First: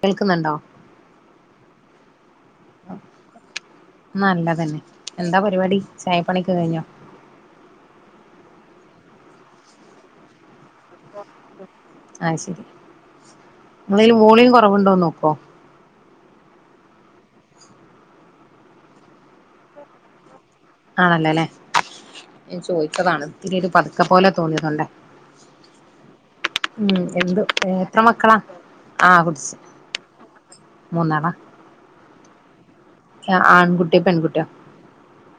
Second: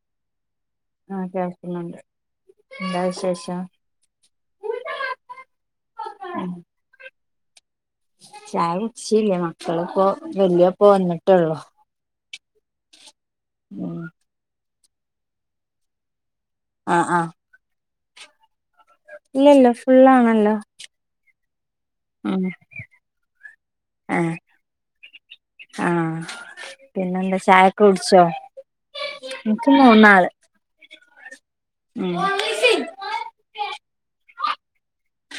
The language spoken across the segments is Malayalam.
കേൾക്കുന്നുണ്ടോ? ആഹ് കേൾക്കുന്നുണ്ട്. എന്താ വിശേഷം? നല്ലതന്നെ. എന്താ പരിപാടി, ചായപ്പണി ഉം ഒക്ക കഴിഞ്ഞോ? ചായ കുടിച്ചീല്ല്യ. മക്കളിപ്പോ വല്യോ ഇപ്പൊ വന്നിട്ടൊള്ളു. ആഹ് ശരി. ഇങ്ങളേല് വോളിയം കൊറവുണ്ടോന്ന് നോക്കോ. ആഹ് ആഹ്. ഇല്ലല്ലോ ഫുള്ളാണല്ലോ. ആണല്ലോ ല്ലേ. ഉം ഞാൻ ചോയിച്ചതാണ് ഇത്തിരി ഒര് പതുക്കെ പോലെ ആഹ് തോന്നിയതോണ്ടേ. ആഹ് ഉം പിന്നെന്താ എന്തു ഏഹ് ചായൊക്കെ എത്ര കുടിച്ചോ മക്കളാ ആഹ് കുടിച്ച്. എനിക്ക് മൂന്നാള് മൂന്നാളാ. ഉം. ഏഹ് ആൺകുട്ടിയൊ പെൺകുട്ടിയൊ?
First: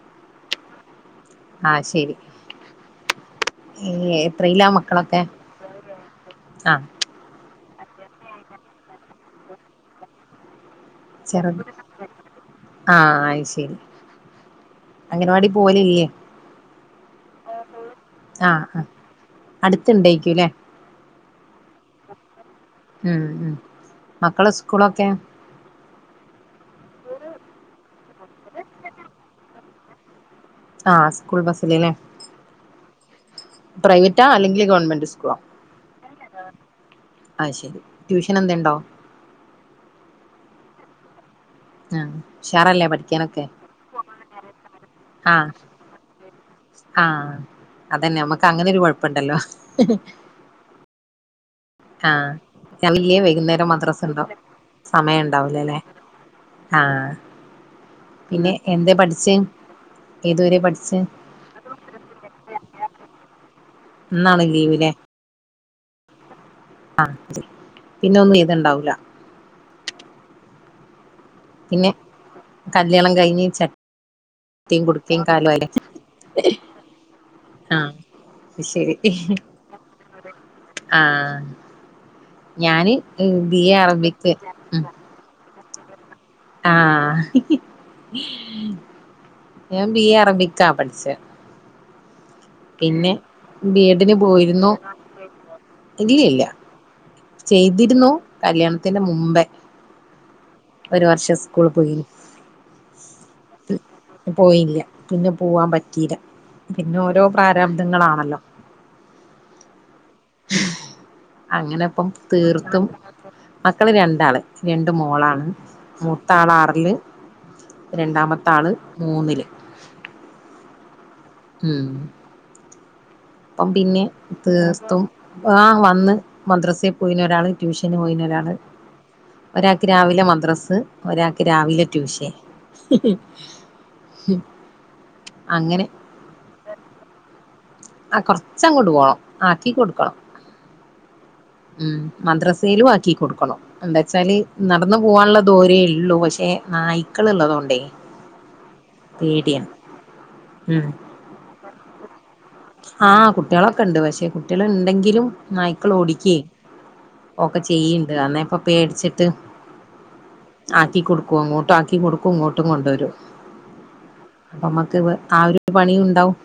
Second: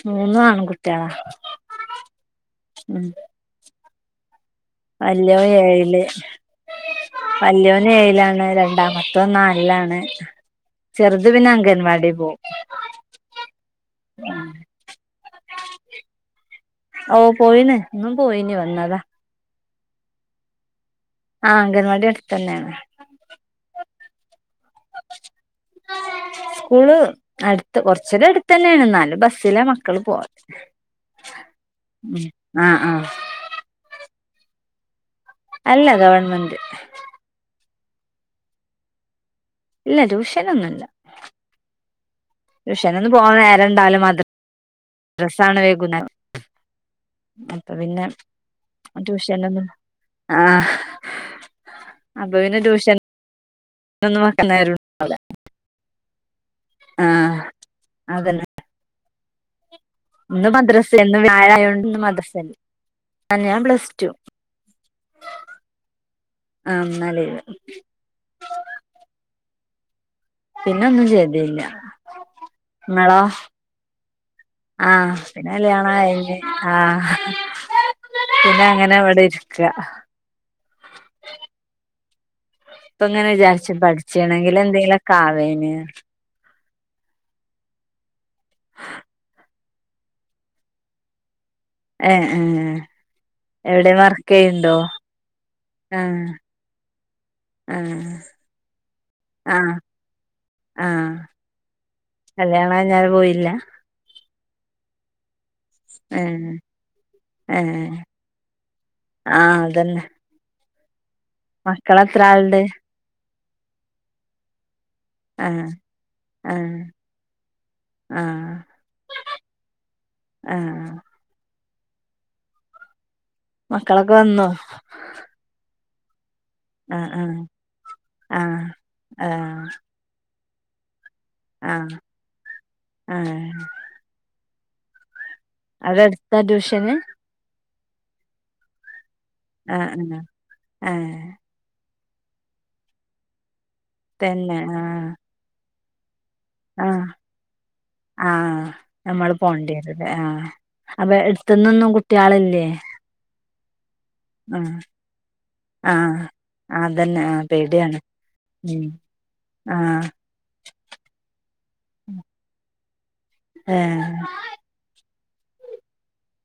മൂന്നു ആണ്കുട്ട്യേളാ. ആഹ് ശരി. എത്രീലാ മ വല്ല്യോൻ ഏഴില്. വല്യോന് ഏഴിലാണ് രണ്ടാമത്തോൻ നാലിലാണ്. പിന്നെ ചെറുത് അംഗൻവാടി പോവും ആഹ് അയി ശരി. അംഗനവാടി പോവലില്ല്യേ. ഓഹ് പോയീണ്. ഇന്നും പോയിനി വന്നതാ. അടുത്ത് ഇണ്ടേയ്ക്ക്യു ല്ലേ. ആഹ് അംഗൻവാടി അടുത്തന്നേണ്. ഉം ഉം മക്കള് സ്കൂളൊക്കെ സ്കൂള് അടുത്ത് കൊർച്ചൊരു അടുത്തന്നെയാണ് എന്നാലും ബസ്സില മക്കള് പോവാ ആഹ് സ്കൂൾ ബസ്സില് ല്ലേ ആഹ് ആഹ് പ്രൈവറ്റാ അല്ലെങ്കിൽ ഗവൺമെന്റ് സ്കൂളോ അല്ല ഗവൺമെന്റ് അത് ശരി ട്യൂഷൻ എന്തോ ഉണ്ടോ ഇല്ല ട്യൂഷനൊന്നും ഇല്ല ആഹ് ഉഷാറല്ലേ ട്യൂഷനൊന്നും പോകാൻ പഠിക്കാനൊക്കെ നേരം ഉണ്ടാവൂല മദ്ര ആഹ് മദ്രസ്സാണ് വൈകുന്നേരം ആഹ് അപ്പൊ പിന്നെ അതന്നെ അമ്മക്ക് അങ്ങനൊരു കൊഴപ്പണ്ടല്ലോ ട്യൂഷനൊന്നും ആഹ് ആഹ് അപ്പൊ പിന്നെ ട്യൂഷനൊന്നും രാവിലയും വൈകുന്നേരം മദ്രസ് ണ്ട് വെക്കാൻ നേരം സമയണ്ടാവൂലല്ലേ ആഹ് അതന്നെ പിന്നെ എന്തേ പഠിച്ചേ ഇന്ന് ഏതുവരെ മദ്രസ് പഠിച്ചേ ഇല്ല ഇന്ന് വ്യാഴായൊണ്ട് ഇന്ന് മദ്രസ് ഇല്ല അ ഞാൻ പ്ലസ് ടു ഇന്നാണ് ലീവില്ലേ ആഹ് ഇന്നാ ലീവ് പിന്നെ ഒന്നും ചെയ്ത് ഇണ്ടാവൂല പിന്നൊന്നും ചെയ്തില്ല പിന്നെ കല്യാണം ഇങ്ങളോ? കഴിഞ്ഞ് ചട്ടിയും ആഹ് കുടുക്കയും കാലും പിന്നെ ആയില്ലേ കല്യാണായിലെ ആഹ് ആഹ് അത് പിന്നെ ശരി അങ്ങനെ ഇവടെ ഇരിക്ക ആഹ് ഞാന് ഇപ്പ ഉം ബി എ അറബിക് കാവേന് ആഹ് ഞാൻ ബി എ അറബിക്കാ പഠിച്ചേ എ ഏഹ് ബി എവിടേലും എഡിന് വർക്ക് പോയിരുന്നു ചെയ്യുണ്ടോ ഇല്ല ഏഹ് ഇല്ല ചെയ്തിരുന്നു കല്യാണത്തിന്റെ മുമ്പേ ആഹ് ഒരു ആഹ് വർഷം സ്കൂള് പോയി കല്യാണം കഴിഞ്ഞാല് പോയില്ല പോയില്ല പിന്നെ പോവാൻ പറ്റീല ഏഹ് പിന്നോരോ ഏഹ് പ്രാരാബ്ദങ്ങളാണല്ലോ ആഹ് അതന്നെ അങ്ങനെ ഇപ്പം മക്കളെത്ര ആളുണ്ട് തീർത്തും മക്കള് രണ്ടാള് രണ്ട് മോളാണ് ആഹ് ആഹ് മൂത്താളാറില് ആഹ് രണ്ടാമത്താള് മൂന്നില്. ആഹ്. ഉം ഇപ്പം പിന്നെ മക്കളൊക്കെ വന്നോ തീർത്തും ആഹ് വന്ന് മദ്രസിൽ ആഹ് പോയി ആഹ് ഒരാള് ട്യൂഷന് പോയി നി ഒരാള് ആഹ് ഒരാൾക്ക് രാവിലെ മദ്രസ് ഒരാൾക്ക് ആഹ് രാവിലെ ആഹ് ട്യൂഷൻ ആഹ് അങ്ങനെ ഇവടെ അടുത്താ ട്യൂഷന് ആ കൊറച്ചങ്ങട്ടു പോണം ആക്കി ആഹ് കൊടുക്കണം ആഹ് ആഹ് ഉം മദ്രസേലും ആക്കി കൊടുക്കണം എന്താച്ചാല് തന്നെ നടന്ന് ആഹ് പോവാന്ള്ള ദൂരേയുള്ളൂ പക്ഷേ ആഹ് ആഹ് ഞമ്മള് പേടിയാണ് പോവേണ്ടി വരൂല്ലേ ആഹ് ഉം അപ്പ എട്ത്ത്ന്നൊന്നും കുട്ട്യാളില്ലേ ആഹ് കുട്ടികള് ഒക്കെ ഉണ്ട് പക്ഷെ കുട്ട്യാള് ഉണ്ടെങ്കിലും നായ്ക്കള് ആഹ് ഓടിക്കേ അതന്നെ ആഹ് ഒക്കെ പേടിയാണ് ചെയ്യ്ണ്ട് കാരണ ഇപ്പ ഉം പേടിച്ചിട്ട് ആഹ് ആക്കി കൊടുക്കും അങ്ങോട്ടും ആക്കി കൊടുക്കും ഇങ്ങോട്ടും കൊണ്ടോരും. ഏഹ് അപ്പ അമ്മക്ക് [unintelligible] പണിണ്ടാവും.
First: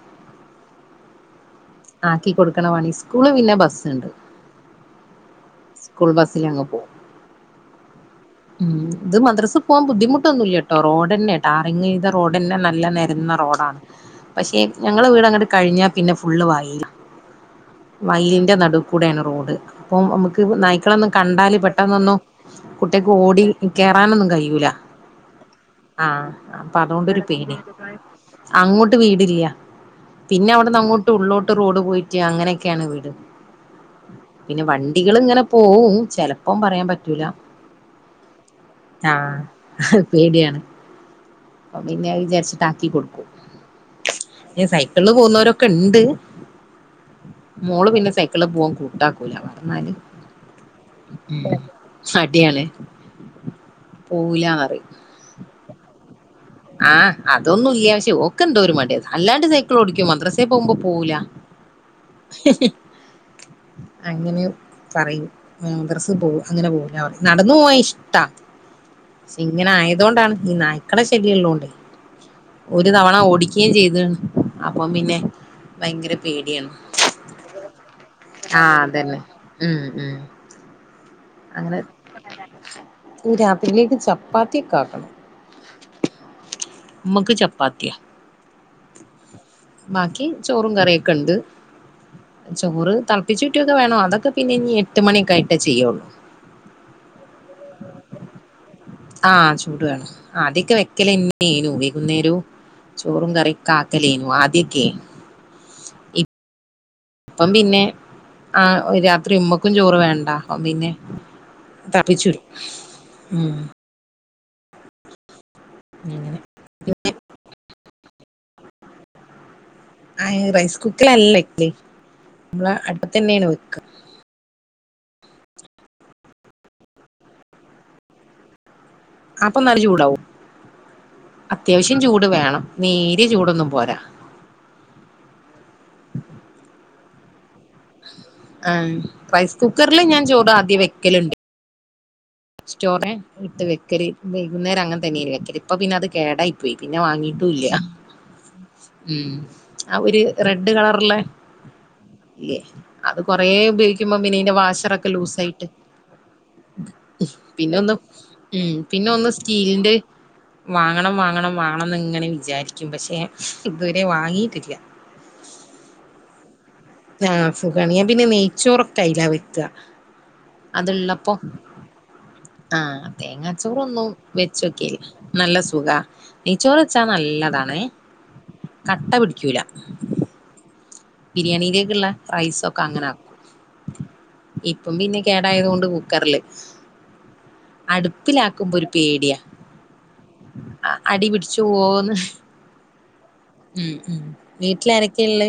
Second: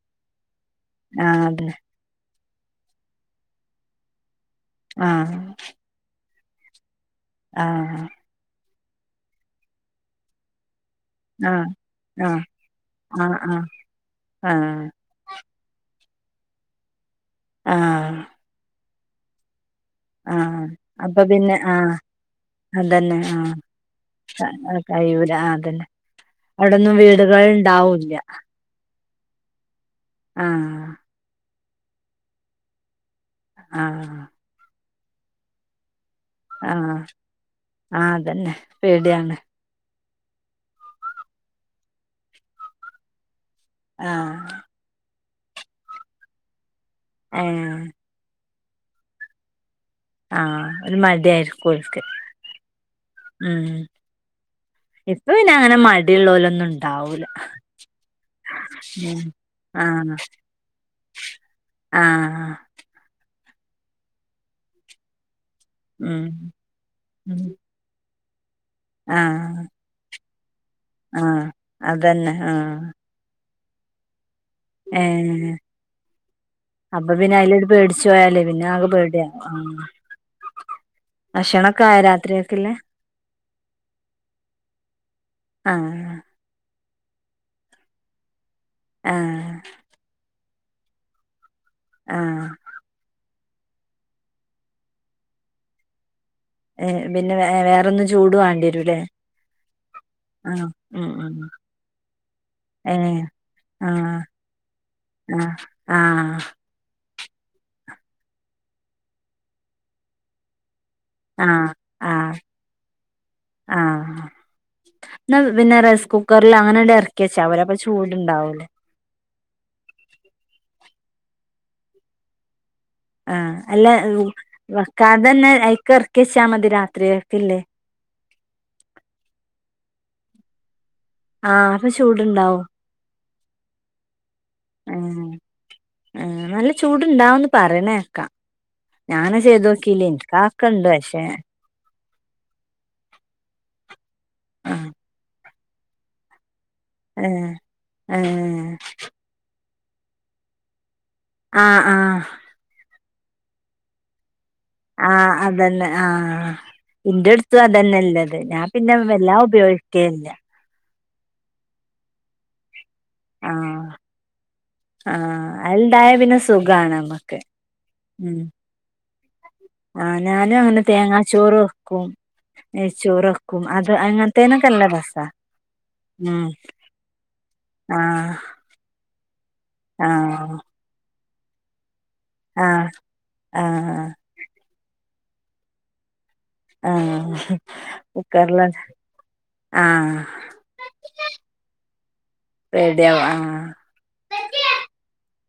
ആഹ് ആക്കി കൊടുക്കണപണി സ്കൂള് പിന്നെ ബസ്ണ്ട് ആഹ്. സ്കൂൾ ബസ്സിലങ്ങ് പോകും. ആഹ് ഇത് മന്ത്രസ്സ് പോവാം ബുദ്ധിമട്ടൊന്നുല്ല ട്ടോ റോഡന്നെ ആഹ് ടാറിംഗ് ചെയ്ത ആഹ് റോഡെന്നെ നല്ല നേരന്ന ആഹ് ആഹ് റോഡാണ് പക്ഷെ ആഹ് ഞങ്ങള് വീടങ്ങട് കഴിഞ്ഞാ പിന്നെ ഫുള്ള് വയലാ ആഹ്. വയലിൻ്റെ നടൂക്കൂടേണ് റോഡ്. അപ്പൊ അമ്ക്ക് ആഹ് നായ്ക്കളൊന്നും അപ്പൊ പിന്നെ കണ്ടാല് ആഹ് പെട്ടെന്നൊന്നും കുട്ട്യാക്ക് അതന്നെ ഓടി ആഹ് കേറാനൊന്നും കയൂല. കഴിയൂല അതന്നെ അവിടൊന്നും അതോണ്ടൊരു വീടുകൾ പേടി ഇണ്ടാവൂല്ല അങ്ങോട്ട് വീടില്ല പിന്നെ അവിടുന്ന് ആഹ് അങ്ങോട്ട് ഉള്ളിലോട്ട് റോഡ് പോയിട്ട് അങ്ങനെയൊക്കെയാണ് വീട് ആഹ് പിന്നെ വണ്ടികള് ഇങ്ങനെ പോവും ചില ലപ്പം പറയാൻ ആഹ് പറ്റൂല ആഹ് അതന്നെ പേടിയാണ് ആഹ് പേടിയാണ് അപ്പ പിന്നെ വിചാരിച്ചിട്ടാക്കി കൊടുക്കും ആഹ് സൈക്കിളിൽ പോകുന്നവരൊക്കെ ഇണ്ട് ഏഹ് മോള് പിന്നെ സൈക്കി ക്ക്ള് പോവാൻ കൂട്ടാക്കൂല പറഞ്ഞാല് ആഹ് ഒരു മടി ഉം ആയിരിക്കും ഓൽക്ക് ഉം പോവൂല്ലാന്ന് പറയും ഇപ്പ പിന്നെ അങ്ങനെ മടിയുള്ളോലൊന്നും ആഹ് ഉണ്ടാവൂല അതൊന്നുല്ല പക്ഷെ ഓക്ക് എന്തോരു മടി ഉം അല്ലാണ്ട് സൈക്കി ഓടിക്കും ആഹ് മദ്രസ പോമ്പോ പോവൂല ആഹ് അങ്ങനെയും പറയും മദ്രസ ഉം പോകും അങ്ങനെ പോകും നടന്നു പോവാൻ ഇഷ്ടാ ആഹ് ഇങ്ങനെ ആയതൊണ്ടാണ് ഈ നായ്ക്കടെ ശല്യം ആഹ് ഉള്ളോണ്ട് അതന്നെ ഒരു ആഹ് തവണ ഓടി ക്കയും ചെയ്താണ് അപ്പം പിന്നെ ഏഹ് ഭയങ്കര പേടിയാണ് അപ്പൊ പിന്നെ അയിലട് പേടിച്ചു പോയാലേ പിന്നെ ആഹ് ആകെ അതന്നെ പേടിയാവും ആഹ് ഉം ഉം അങ്ങനെ ഭക്ഷണൊക്കെ ആയോ രാത്രികക്കില്ലേ രാത്രിലേക്ക് ചപ്പാത്തിയൊക്കെ ആക്കണം ആഹ് ആഹ് ഞമ്മക്ക് ചപ്പാത്തിയ ആഹ് ബാക്കി ചോറും കറിയൊക്കെണ്ട് ആഹ് ചോറ് തെളപ്പിച്ചുറ്റൊക്കെ വേണം അതൊക്കെ പിന്നെ ഇനി എട്ട് മണിയൊക്കായിട്ടേ ചെയ്യുള്ളൂ ഏഹ് പിന്നെ വേറൊന്നും ചൂട് വേണ്ടി വരൂല്ലേ ആഹ് ചൂട് വേണം ആഹ് ആദ്യൊക്കെ ഉം വെക്കല് ഉം തന്നെനു വൈകുന്നേരേം ഏഹ് ചോറും കറിയക്കെ ആഹ് ആക്കലേനു ആദ്യൊക്കെ ആഹ് ആഹ് അപ്പം പിന്നെ ആഹ് ഒരു രാത്രി ഉമ്മക്കും ചോറ് വേണ്ട അപ്പം പിന്നെ ആഹ് തൾപ്പിച്ച് ആഹ് ഊറ്റും ഉം എന്നാ പിന്നെ റെസ് അങ്ങനെ കുക്കറില് അങ്ങനെങ്‌ട് എറക്കി വെച്ചാ പോരെ ചൂട് ഉണ്ടാവൂലേ അയ്ന് റൈസ് കുക്കർല് അല്ലേല്ലേ [unintelligible] ആഹ് അല്ല വക്കാതെ തന്നെ അയിക്ക് എറക്കി വച്ചാ മതി രാത്രികക്ക്ല്ലേ അപ്പൊ നല്ല ചൂടാവും ആഹ് അപ്പൊ അത്യാവശ്യം ചൂട് വേണം ചൂടുണ്ടാവും നേരിയ ചൂടൊന്നും പോരാ ഏഹ് ഏഹ് നല്ല ചൂടുണ്ടാവുന്ന് പറിണേക്കാ ആഹ് ഞാന അത് റൈസ് കുക്കറിൽ ചെയ്തോക്കില്ലേ ഞാൻ ഇൻക്ക് ചോറ് ആദ്യം അതൊക്കെണ്ട് വെക്കലുണ്ട് പക്ഷേ സ്റ്റോറെ ഇട്ട് വെക്കലു വൈകുന്നേരം ആഹ് അങ്ങന തന്നെയ വെക്കല് ഇപ്പൊ പിന്നെ അത് കേടായി പോയി പിന്നെ ഏഹ് വാങ്ങിയിട്ടുല്ല ഏഹ് ഉം ആ ഒരു റെഡ് കളറ്ള്ള ആഹ് ആഹ് അത് കൊറേ ഉപയോഗിക്കുമ്പൊ പിന്നതിന്റെ വാഷ ആഹ് അതന്നെ ആഹ് ഇന്റെ അട്ത്തും പിന്നെ ഒന്ന് അതന്നെല്ലത് ഞാൻ ഉം പിന്നെ ഒന്ന് വല്ലാ സ്റ്റീലിന്റെ ഉപയോഗിക്കലില്ല വാങ്ങണം വാങ്ങണം വാങ്ങണം ഇങ്ങനെ വിചാരിക്കും പക്ഷെ ആഹ് ഇതുവരെ വാങ്ങിയിട്ടില്ല ആഹ് അതുണ്ടായ പിന്നെ സുഖാണ് നമ്മക്ക് ആഹ് സുഖാണ് ഞാൻ പിന്നെ ഉം നെയ്ച്ചോറൊക്കെ അയില വെ- ആഹ് ഞാനും അങ്ങനെ തേങ്ങാച്ചോറ് വെക്കും ആഹ് നെയ്ച്ചോറ് വെക്കും അത് തേങ്ങാച്ചോറൊന്നും വെച്ച് അങ്ങനത്തേനൊക്കെ നല്ല നോക്കയില്ല രസാ നല്ല സുഖാ ഉം നെയ്യ്ച്ചോറ് വെച്ചാ നല്ലതാണ് ആഹ് കട്ട പിടിക്കൂല ആഹ് ബിരിയാണിയിലേക്കുള്ള റൈസൊക്കെ ആഹ് അങ്ങനെ ആക്കും ആഹ് ഇപ്പം പിന്നെ കേടായത് കൊണ്ട് കുക്കറ്ല് ആഹ് കുക്കറില് അടുപ്പിലാക്കുമ്പൊ ഒരു പേടിയാ ആഹ് അടി പിടിച്ചു പോവോന്ന് റെഡിയാവും ആഹ് ഉം വീട്ടില് ആരെക്കെയ ഉള്ള?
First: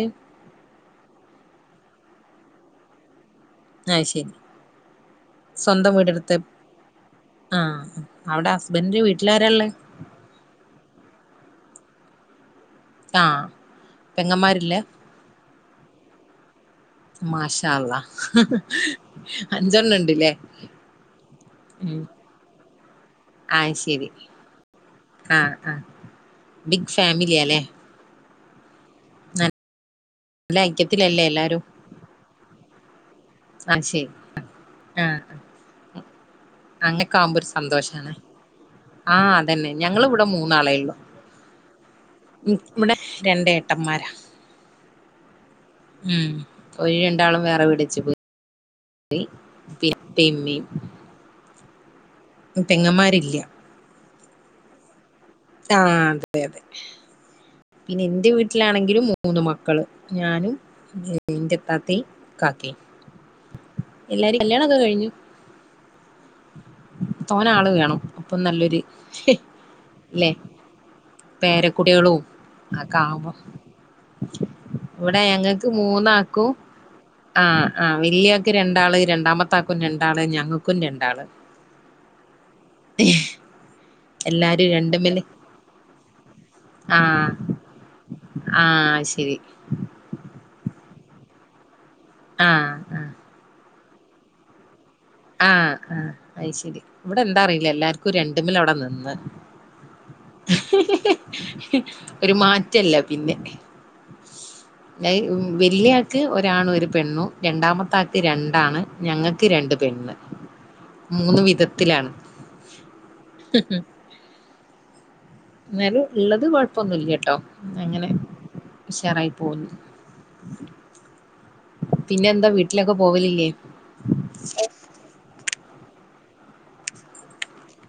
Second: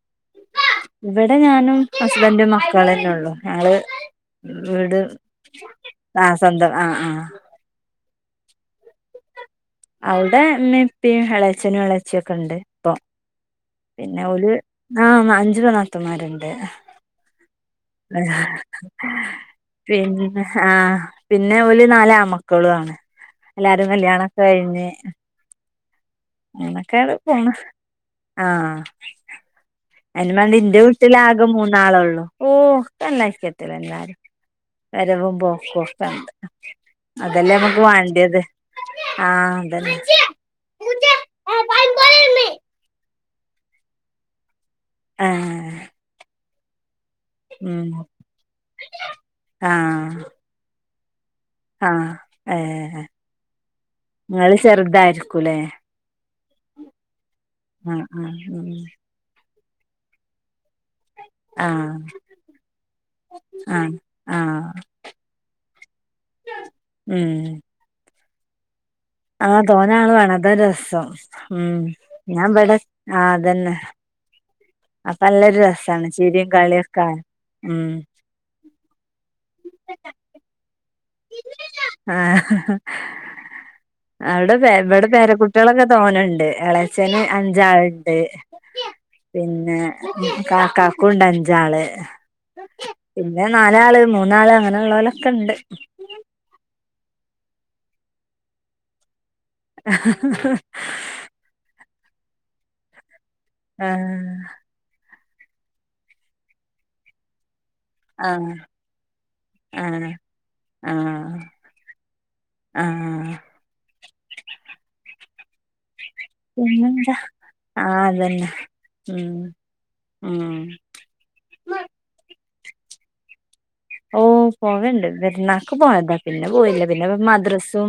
ഇവടെ ഞാനും ഹസ്ബൻറും മക്കളന്നെ ഉള്ളൂ ഞങ്ങള് ആഹ് ശരി വീട് സ്വന്തം ആ വീടെടുത്ത് സ്വന്തം ആഹ് ആഹ് ആഹ് അവടെ ഹസ്ബൻ്റിന്റെ വീട്ടിലാരള്ളേ? അവ്ടെ ഇമ്മിം ഇ പ്പിം എളച്ചനും എളച്ചി ഒക്കെ ഇണ്ട് ആഹ് പിന്നെ ഓല് പെങ്ങന്മാരില്ലേ ആ അഞ്ച് നാത്തൂമാര്ണ്ട് മാഷാ അള്ളാ അഞ്ചെണ്ണം ഉണ്ട്ല്ലേ പിന്നെ ആ പിന്നെ ഓല് ഉം നാലാമ ക്കളു ആണ് ആഹ് എല്ലാരും ശരി കല്യാണൊക്കെ ആഹ് ആഹ് ബിഗ് അങ്ങനെക്കാണ് പോണ് ഫാമിലിയാല്ലേ ആഹ് അയ്ന് മാണ്ടി നല്ല ഇന്റെ ഐക്യത്തിലല്ലേ വീട്ടിലാകെ എല്ലാരും മൂന്നാളൊള്ളു ഓഹ് കന്നക്കത്തില്ല ആഹ് ശരി എല്ലാരും ആഹ് വരവും പോക്കും ഒക്കെ അങ്ങൊക്കെ ആവുമ്പോ ഒരു അതെല്ലെ നമക്ക് സന്തോഷാണ് വാണ്ടിയത് ആഹ് അതന്നെ ഞങ്ങൾ ഇവടെ മൂന്നാളെ ഉള്ളു ഇവടെ രണ്ട് ഏട്ടന്മാരാ ഏഹ് ഉം ഓര് രണ്ടാളും വേറെ ഉം വീടെച്ച് പോയി പ്പിം ആഹ് ഇമ്മിം ആഹ് ഏഹ് പെങ്ങന്മാരില്ല ഇങ്ങൾ ചെറുതായിരി ആഹ് അതെ അതെ പിന്നെ ആഹ് ഇൻ്റെ ആഹ് ഉം വീട്ടിലാണെങ്കിലും മൂന്ന് മക്കള് ഞാനും ഇന്റെ ആഹ് ഇത്താത്തയും കാക്കയും, ആഹ് എല്ലാരും ആഹ് കല്യാണമൊക്കെ കഴിഞ്ഞു. ഉം തോനെ ആള് വേണം, അപ്പൊ നല്ലൊരു. ആഹ് തോനെ ആള് ല്ലേ വേണം, അതാ രസം. ഉം, പേരക്കുട്ടികളും ഞാൻ ഇവിടെ ഒക്കെ ആഹ് ആവുമ്പോ അതെന്നെ. അപ്പോ ഇവിടെ നല്ലൊരു ഞങ്ങക്ക് രസാണ് ചിരിയും മൂന്നാക്കും കളിയൊക്കെ കാണാൻ, ഉം. ക്ക് രണ്ടാള് രണ്ടാമത്തെ ആക്കും രണ്ടാള് ഞങ്ങൾക്കും രണ്ടാള്. ആഹ് അവിടെ എല്ലാരും പേ ഇവിടെ രണ്ടുമ്മല് പേരക്കുട്ടികളൊക്കെ തോനുണ്ട്, ഇളയച്ചന് ആഹ് അഞ്ചാളുണ്ട്. ആഹ് ശരി. കാക്കാക്കും ഉണ്ട് അഞ്ചാള് ആഹ് ആഹ് പിന്നെ നാ നാലാള് മൂന്നാള് അങ്ങനെ ഉള്ള പോലെ. ആഹ് ആഹ് അയ് ശരി, ഇവിടെ എന്താ അറിയില്ല എല്ലാർക്കും രണ്ടുമോൽ അവിടെ നിന്ന്. ആഹ് ഒരു മാറ്റയില്ല പിന്നെ. ആഹ് ലായ് വലിയ ആളുക്ക് ഒരാണും ഒരു പെണ്ണും രണ്ടാമത്തെ ആളുക്ക്. ആഹ് രണ്ടാണ്, ഞങ്ങൾക്ക് രണ്ട് ആഹ് പെണ്ണ് ആഹ് മൂന്ന് വിധത്തിലാണ്. ആഹ് എന്നാലും ഉള്ളത് പിന്നെന്താ കൊഴപ്പൊന്നുമില്ലട്ടോ ആഹ് അങ്ങനെ അതന്നെ ഉം ഉഷാറായി പോന്നു. ഉം പിന്നെ എന്താ വീട്ടിലൊക്കെ പോവാലില്ലേ? ഓഹ് പോവുണ്ട് പെരുന്നാളുക്ക് പോയതാ, പിന്നെ പോയില്ല പിന്നെ ഇപ്പൊ മദ്രസും.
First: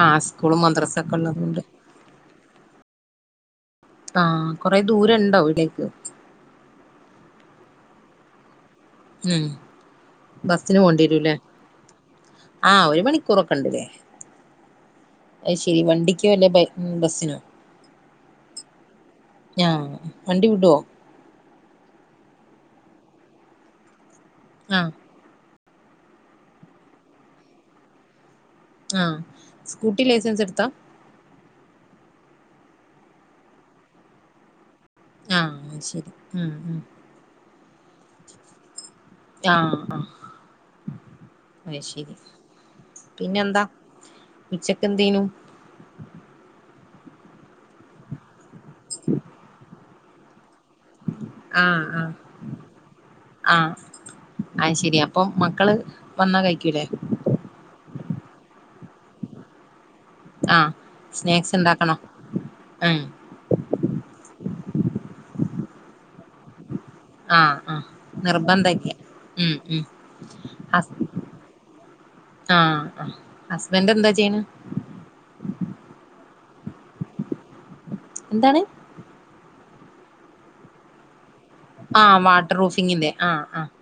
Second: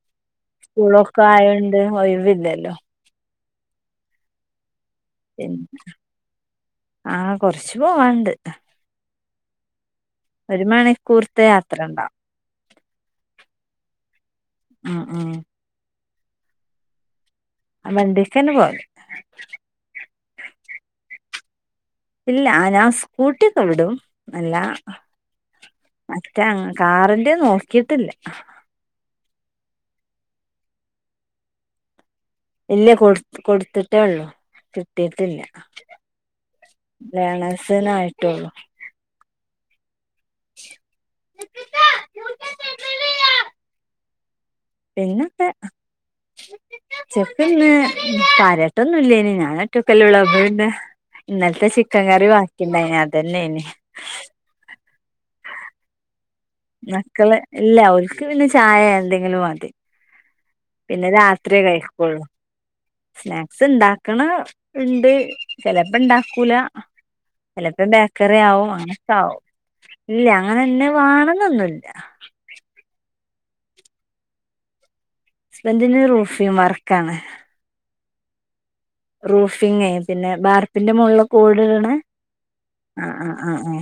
ആഹ് സ്കൂളും മദ്രസും ഒക്കെ ഉള്ളപ്പോൾ. ഒഴിവില്ലല്ലോ? ആഹ് കൊറെ ദൂരമുണ്ടോ വീട്ടിലേക്ക്? ആഹ് കൊറച്ച് പോവുണ്ട്. ഉം ബസ്സിന് പോവേണ്ട വരൂല്ലേ, മണിക്കൂർത്തെ യാത്ര ഉണ്ടാവും ആഹ് ഒരു മണിക്കൂറൊക്കെ ഉണ്ടാല്ലേ? ഉം ഉം അയ് ശരി വണ്ടിക്കോ വരുന്നേ ബൈ ബസ്സിനോ? ആഹ് വണ്ടിക്ക് തന്നെ പോരും. ഞാ വണ്ടി വിടോ? ഇല്ല ഞാൻ സ്കൂട്ടിയൊക്കെ വിടും അല്ല. ആഹ് മറ്റേ അങ്ങ് കാറിന്റെ നോക്കിട്ടില്ല. ആഹ് സ്കൂട്ട് ലൈസൻസ് എടുത്തോ? ഇല്ല കൊടു കൊടുത്തിട്ടേ ഒള്ളൂ, കിട്ടിട്ടില്ല. ആഹ് അത് ശരി ഉം ഉം ലേർണേഴ്സിന് ആയിട്ടോള്ളൂ. ആഹ് അത് ശരി പിന്നെ എന്താ. പിന്നെന്താ ഉച്ചയ്ക്ക് ഇന്ന് കാര്യട്ടൊന്നും ഇല്ലേനി ഞാന്. ഒറ്റയ്ക്കല്ലേ ഉള്ള അപ്പോ പിന്നെ ഇന്നലത്തെ ആഹ് ചിക്കൻ ആഹ് കറി ബാക്കി ഉണ്ടായിനി അതെന്നെ ഇനി. അയ് ശരി അപ്പോ മക്കള് വന്നാൽ കഴി മക്കള് ഇല്ല ഓലുക്ക് പിന്നെ ചായ എന്തെങ്കിലും മതി. ആഹ് പിന്നെ സ്നാക്സ് രാത്രി ഇണ്ടാക്കണോ കഴിക്കോള്ളൂ, ഉം സ്നാക്സ് ഉണ്ട്. ക്കേണ് ഇണ്ട് ചെലപ്പോ ഇണ്ടാക്കൂല. ആഹ് ചെലപ്പോ ആഹ് ബേക്കറി ആവും, നിർബന്ധല്ല അങ്ങനൊക്കെ ആവും ഉം ഉം ഇല്ല അങ്ങനെ തന്നെ ഹസ് വേണോന്ന്. ഇല്ല ആഹ് ഹസ്ബന്റ് എന്താ ചെയ്യണ് ഹസ്ബന്റ് ന് റൂഫിംഗ് വർക്ക് ആണ് എന്താണ് റൂഫിങ്ങേ പിന്നെ ബാർപ്പിന്റെ മോളിലൊക്കെ ഓട് ഇടുന്ന ആഹ് ആ ആ ആ ആ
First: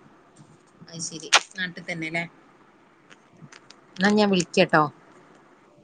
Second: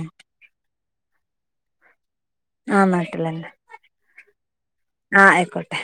അയ്ശെരി നാട്ടി തന്നെല്ലേ ആഹ് നാട്ടില്ലേന്നേ എന്നാ ഞാൻ വിളിക്കാട്ടോ ആ ആയിക്കോട്ടെ